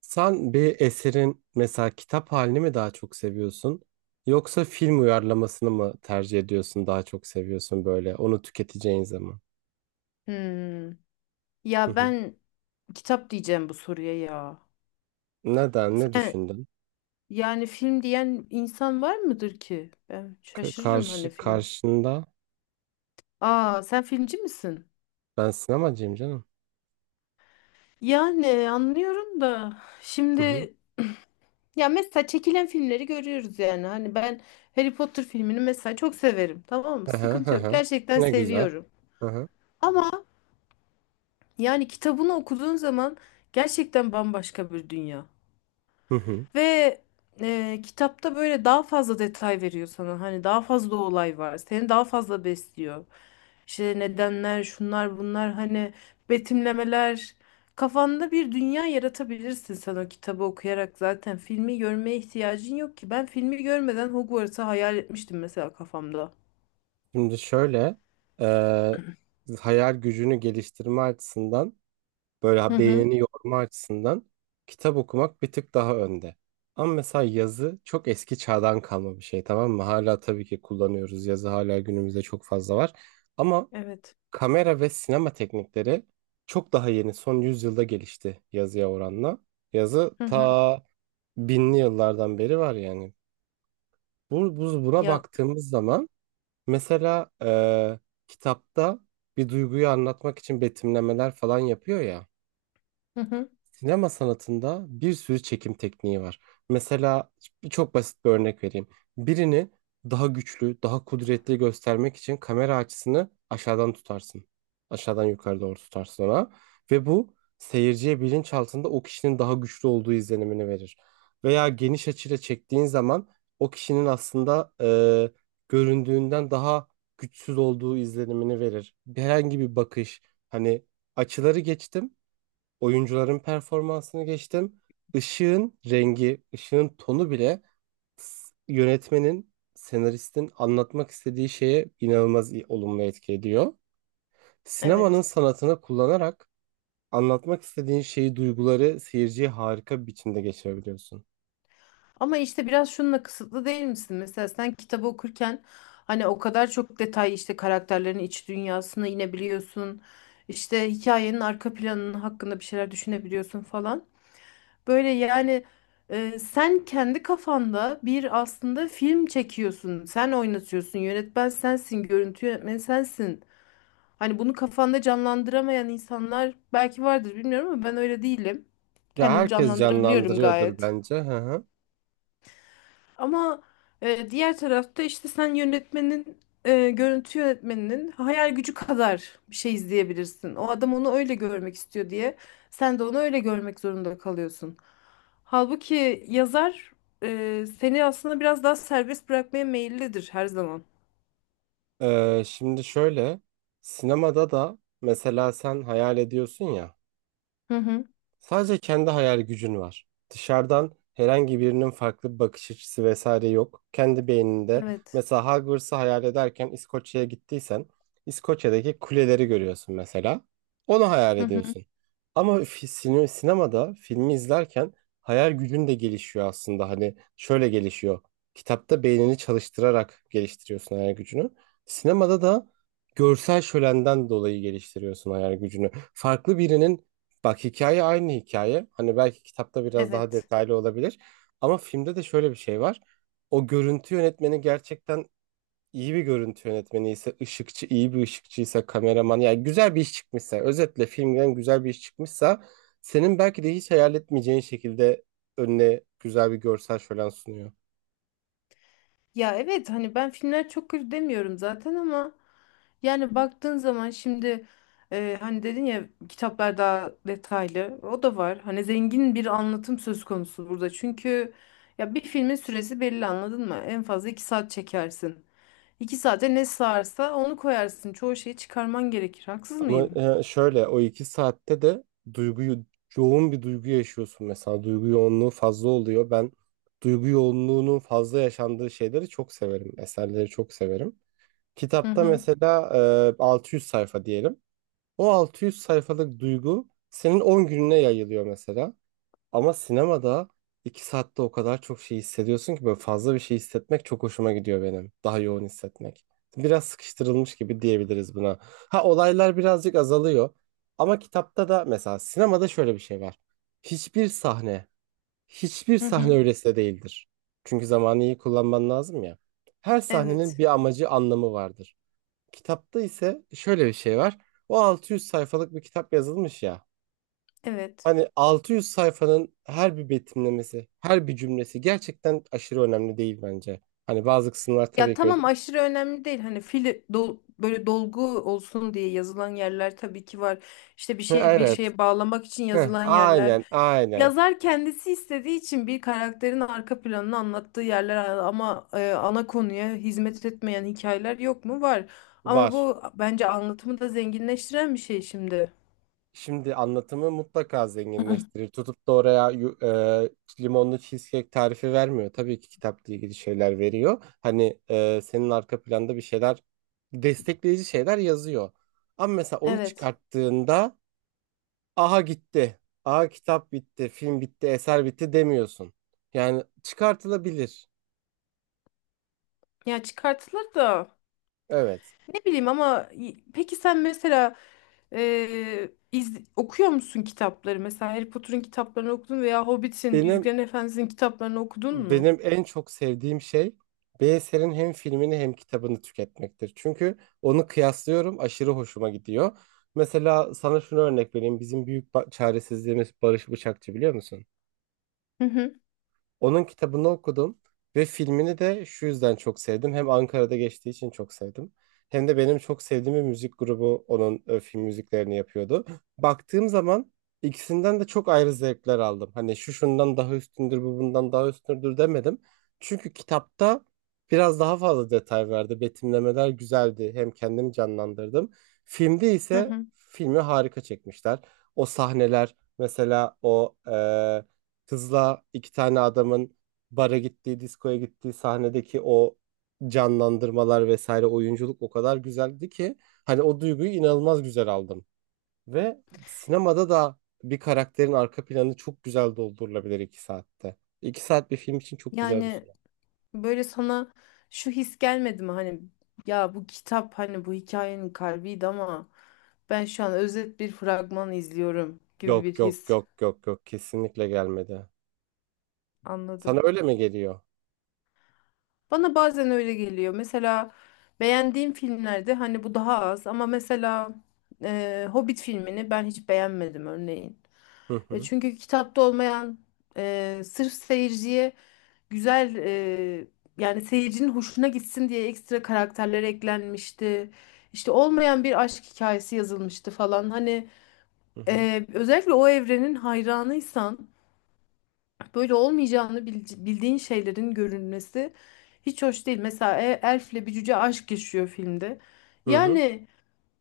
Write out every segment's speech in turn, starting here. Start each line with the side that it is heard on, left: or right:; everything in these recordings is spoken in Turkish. right: Sen bir eserin mesela kitap halini mi daha çok seviyorsun yoksa film uyarlamasını mı tercih ediyorsun daha çok seviyorsun böyle onu tüketeceğin zaman?
left: Hmm.
right: Hı
left: Ya
right: hı.
left: ben kitap diyeceğim bu soruya ya.
right: Neden? Ne
left: Sen
right: düşündün?
left: yani film diyen insan var mıdır ki? Ben şaşırırım hani
right: Karşı
left: film.
right: karşında
left: Aa sen filmci misin?
right: ben sinemacıyım canım.
left: Yani anlıyorum da
right: Hı hı.
left: şimdi ya mesela çekilen filmleri görüyoruz yani. Hani ben Harry Potter filmini mesela çok severim. Tamam mı?
right: Hı hı, hı
left: Sıkıntı yok.
right: hı.
left: Gerçekten
right: Ne güzel.
left: seviyorum.
right: Hı hı.
left: Ama yani kitabını okuduğun zaman gerçekten bambaşka bir dünya.
right: Hı hı.
left: Ve kitapta böyle daha fazla detay veriyor sana. Hani daha fazla olay var. Seni daha fazla besliyor. İşte nedenler, şunlar, bunlar hani betimlemeler. Kafanda bir dünya yaratabilirsin sen o kitabı okuyarak zaten. Filmi görmeye ihtiyacın yok ki. Ben filmi görmeden Hogwarts'ı hayal etmiştim mesela kafamda.
right: Şimdi şöyle, e, hayal gücünü geliştirme açısından, böyle
left: Hı hı.
right: beynini yorma açısından kitap okumak bir tık daha önde. Ama mesela yazı çok eski çağdan kalma bir şey, tamam mı? Hala tabii ki kullanıyoruz. Yazı hala günümüzde çok fazla var. Ama
left: Evet.
right: kamera ve sinema teknikleri çok daha yeni. Son yüzyılda gelişti yazıya oranla. Yazı
left: Hı hı.
right: ta binli yıllardan beri var yani. Buna
left: Ya.
right: baktığımız zaman mesela kitapta bir duyguyu anlatmak için betimlemeler falan yapıyor ya.
left: Hı hı.
right: Sinema sanatında bir sürü çekim tekniği var. Mesela çok basit bir örnek vereyim. Birini daha güçlü, daha kudretli göstermek için kamera açısını aşağıdan tutarsın. Aşağıdan yukarı doğru tutarsın ona. Ve bu seyirciye bilinçaltında o kişinin daha güçlü olduğu izlenimini verir. Veya geniş açıyla çektiğin zaman o kişinin aslında göründüğünden daha güçsüz olduğu izlenimini verir. Herhangi bir bakış, hani açıları geçtim. Oyuncuların performansını geçtim. Işığın rengi, ışığın tonu bile yönetmenin, senaristin anlatmak istediği şeye inanılmaz olumlu etki ediyor. Sinemanın
left: Evet.
right: sanatını kullanarak anlatmak istediğin şeyi, duyguları seyirciye harika bir biçimde geçirebiliyorsun.
left: Ama işte biraz şununla kısıtlı değil misin? Mesela sen kitabı okurken hani o kadar çok detay işte karakterlerin iç dünyasına inebiliyorsun. İşte hikayenin arka planının hakkında bir şeyler düşünebiliyorsun falan. Böyle yani sen kendi kafanda bir aslında film çekiyorsun. Sen oynatıyorsun. Yönetmen sensin, görüntü yönetmeni sensin. Hani bunu kafanda canlandıramayan insanlar belki vardır bilmiyorum ama ben öyle değilim.
right: Ya
left: Kendim
right: herkes
left: canlandırabiliyorum
right: canlandırıyordur
left: gayet.
right: bence. Hı hı.
left: Ama diğer tarafta işte sen yönetmenin görüntü yönetmeninin hayal gücü kadar bir şey izleyebilirsin. O adam onu öyle görmek istiyor diye sen de onu öyle görmek zorunda kalıyorsun. Halbuki yazar seni aslında biraz daha serbest bırakmaya meyillidir her zaman.
right: Şimdi şöyle, sinemada da mesela sen hayal ediyorsun ya.
left: Hı hı.
right: Sadece kendi hayal gücün var. Dışarıdan herhangi birinin farklı bir bakış açısı vesaire yok. Kendi beyninde
left: Evet.
right: mesela Hogwarts'ı hayal ederken İskoçya'ya gittiysen İskoçya'daki kuleleri görüyorsun mesela. Onu hayal
left: Hı hı.
right: ediyorsun. Ama sinemada filmi izlerken hayal gücün de gelişiyor aslında. Hani şöyle gelişiyor. Kitapta beynini çalıştırarak geliştiriyorsun hayal gücünü. Sinemada da görsel şölenden dolayı geliştiriyorsun hayal gücünü. Farklı birinin... Bak, hikaye aynı hikaye. Hani belki kitapta biraz daha
left: Evet.
right: detaylı olabilir. Ama filmde de şöyle bir şey var. O görüntü yönetmeni gerçekten iyi bir görüntü yönetmeni ise, ışıkçı iyi bir ışıkçıysa, kameraman yani güzel bir iş çıkmışsa, özetle filmden güzel bir iş çıkmışsa senin belki de hiç hayal etmeyeceğin şekilde önüne güzel bir görsel şölen sunuyor.
left: Ya evet hani ben filmler çok kötü demiyorum zaten ama yani baktığın zaman şimdi hani dedin ya kitaplar daha detaylı o da var. Hani zengin bir anlatım söz konusu burada çünkü ya bir filmin süresi belli anladın mı? En fazla iki saat çekersin. İki saate ne sığarsa onu koyarsın. Çoğu şeyi çıkarman gerekir. Haksız
right: Ama
left: mıyım?
right: şöyle, o iki saatte de duyguyu, yoğun bir duygu yaşıyorsun mesela, duygu yoğunluğu fazla oluyor. Ben duygu yoğunluğunun fazla yaşandığı şeyleri çok severim. Eserleri çok severim.
left: Hı
right: Kitapta
left: hı.
right: mesela 600 sayfa diyelim. O 600 sayfalık duygu senin 10 gününe yayılıyor mesela. Ama sinemada iki saatte o kadar çok şey hissediyorsun ki böyle fazla bir şey hissetmek çok hoşuma gidiyor benim. Daha yoğun hissetmek. Biraz sıkıştırılmış gibi diyebiliriz buna. Ha, olaylar birazcık azalıyor. Ama kitapta da mesela sinemada şöyle bir şey var. Hiçbir sahne, hiçbir
left: Hı
right: sahne
left: hı.
right: öylesine değildir. Çünkü zamanı iyi kullanman lazım ya. Her sahnenin
left: Evet.
right: bir amacı, anlamı vardır. Kitapta ise şöyle bir şey var. O 600 sayfalık bir kitap yazılmış ya.
left: Evet.
right: Hani 600 sayfanın her bir betimlemesi, her bir cümlesi gerçekten aşırı önemli değil bence. Hani bazı kısımlar
left: Ya
right: tabii ki öyle.
left: tamam aşırı önemli değil. Böyle dolgu olsun diye yazılan yerler tabii ki var. İşte bir şey bir
right: Evet.
left: şeye bağlamak için
right: Hı,
left: yazılan yerler.
right: aynen, aynen.
left: Yazar kendisi istediği için bir karakterin arka planını anlattığı yerler ama ana konuya hizmet etmeyen hikayeler yok mu? Var. Ama
right: Var.
left: bu bence anlatımı da zenginleştiren bir şey şimdi.
right: Şimdi anlatımı mutlaka zenginleştirir. Tutup da oraya limonlu cheesecake tarifi vermiyor. Tabii ki kitapla ilgili şeyler veriyor. Hani senin arka planda bir şeyler, destekleyici şeyler yazıyor. Ama mesela onu
left: Evet.
right: çıkarttığında aha gitti, aha kitap bitti, film bitti, eser bitti demiyorsun. Yani çıkartılabilir.
left: Ya çıkartılır da
right: Evet.
left: ne bileyim ama peki sen mesela okuyor musun kitapları? Mesela Harry Potter'ın kitaplarını okudun veya Hobbit'in,
right: Benim
left: Yüzüklerin Efendisi'nin kitaplarını okudun mu?
right: benim en çok sevdiğim şey bir eserin hem filmini hem kitabını tüketmektir. Çünkü onu kıyaslıyorum, aşırı hoşuma gidiyor. Mesela sana şunu örnek vereyim. Bizim çaresizliğimiz Barış Bıçakçı, biliyor musun?
left: Hı hı,
right: Onun kitabını okudum ve filmini de şu yüzden çok sevdim. Hem Ankara'da geçtiği için çok sevdim. Hem de benim çok sevdiğim bir müzik grubu onun film müziklerini yapıyordu. Baktığım zaman ikisinden de çok ayrı zevkler aldım. Hani şu şundan daha üstündür, bu bundan daha üstündür demedim. Çünkü kitapta biraz daha fazla detay verdi. Betimlemeler güzeldi. Hem kendimi canlandırdım. Filmde
left: hı
right: ise
left: hı.
right: filmi harika çekmişler. O sahneler mesela o kızla iki tane adamın bara gittiği, diskoya gittiği sahnedeki o canlandırmalar vesaire, oyunculuk o kadar güzeldi ki hani o duyguyu inanılmaz güzel aldım. Ve sinemada da bir karakterin arka planı çok güzel doldurulabilir iki saatte. İki saat bir film için çok güzel bir
left: Yani
right: süre.
left: böyle sana şu his gelmedi mi? Hani ya bu kitap hani bu hikayenin kalbiydi ama ben şu an özet bir fragman izliyorum gibi
right: Yok
left: bir
right: yok
left: his.
right: yok yok yok, kesinlikle gelmedi. Sana
left: Anladım.
right: öyle mi geliyor?
left: Bana bazen öyle geliyor. Mesela beğendiğim filmlerde hani bu daha az ama mesela Hobbit filmini ben hiç beğenmedim örneğin.
right: Hı hı,
left: Çünkü kitapta olmayan sırf seyirciye güzel e, yani seyircinin hoşuna gitsin diye ekstra karakterler eklenmişti. İşte olmayan bir aşk hikayesi yazılmıştı falan. Hani
right: hı hı,
left: özellikle o evrenin hayranıysan böyle olmayacağını bildiğin şeylerin görünmesi hiç hoş değil. Mesela elfle bir cüce aşk yaşıyor filmde.
right: hı hı.
left: Yani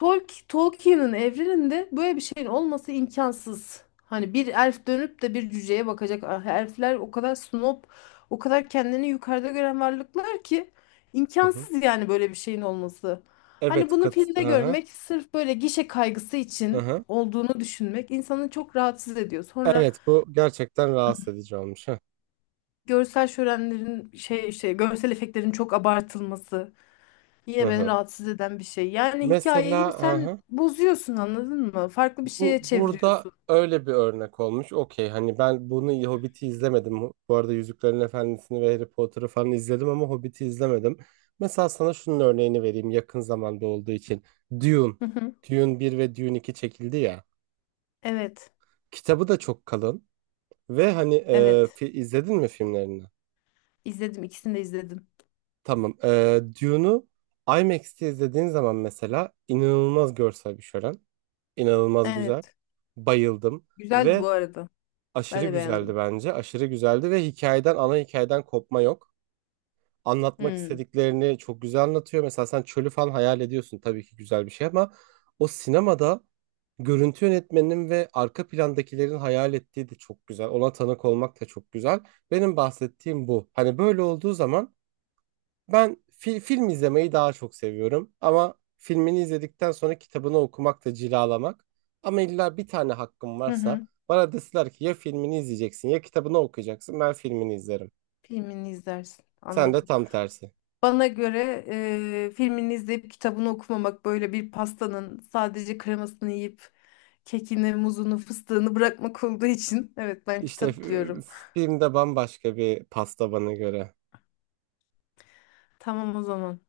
left: Tolkien'in evreninde böyle bir şeyin olması imkansız. Hani bir elf dönüp de bir cüceye bakacak. Ah, elfler o kadar snob, o kadar kendini yukarıda gören varlıklar ki
right: Hı hı.
left: imkansız yani böyle bir şeyin olması. Hani
right: Evet,
left: bunu
right: kat, hı
left: filmde
right: hı,
left: görmek sırf böyle gişe kaygısı
right: hı
left: için
right: hı.
left: olduğunu düşünmek insanı çok rahatsız ediyor. Sonra
right: Evet, bu gerçekten rahatsız edici olmuş. Hı
left: görsel şölenlerin şey işte görsel efektlerin çok abartılması
right: hı,
left: yine beni
right: hı.
left: rahatsız eden bir şey. Yani
right: Mesela
left: hikayeyi sen
right: aha,
left: bozuyorsun anladın mı? Farklı bir
right: bu
left: şeye
right: burada
left: çeviriyorsun.
right: öyle bir örnek olmuş. Okey, hani ben bunu, Hobbit'i izlemedim. Bu arada Yüzüklerin Efendisi'ni ve Harry Potter'ı falan izledim ama Hobbit'i izlemedim. Mesela sana şunun örneğini vereyim yakın zamanda olduğu için. Dune.
left: Hı hı.
right: Dune bir ve Dune iki çekildi ya.
left: Evet.
right: Kitabı da çok kalın. Ve hani
left: Evet.
right: izledin mi filmlerini?
left: İzledim. İkisini de izledim.
right: Tamam. E, Dune'u IMAX'te izlediğin zaman mesela inanılmaz görsel bir şölen. İnanılmaz güzel.
left: Evet.
right: Bayıldım.
left: Güzeldi
right: Ve
left: bu arada. Ben
right: aşırı
left: de
right: güzeldi
left: beğendim.
right: bence. Aşırı güzeldi ve hikayeden, ana hikayeden kopma yok. Anlatmak
left: Hmm.
right: istediklerini çok güzel anlatıyor. Mesela sen çölü falan hayal ediyorsun. Tabii ki güzel bir şey ama o sinemada görüntü yönetmeninin ve arka plandakilerin hayal ettiği de çok güzel. Ona tanık olmak da çok güzel. Benim bahsettiğim bu. Hani böyle olduğu zaman ben film izlemeyi daha çok seviyorum ama filmini izledikten sonra kitabını okumak da cilalamak. Ama illa bir tane hakkım
left: Hı
right: varsa,
left: hı.
right: bana deseler ki ya filmini izleyeceksin ya kitabını okuyacaksın, ben filmini izlerim.
left: Filmini izlersin.
right: Sen de
left: Anladım.
right: tam tersi.
left: Bana göre filmini izleyip kitabını okumamak böyle bir pastanın sadece kremasını yiyip kekini, muzunu, fıstığını bırakmak olduğu için evet ben
right: İşte
left: kitap diyorum.
right: filmde bambaşka bir pasta bana göre.
left: Tamam o zaman.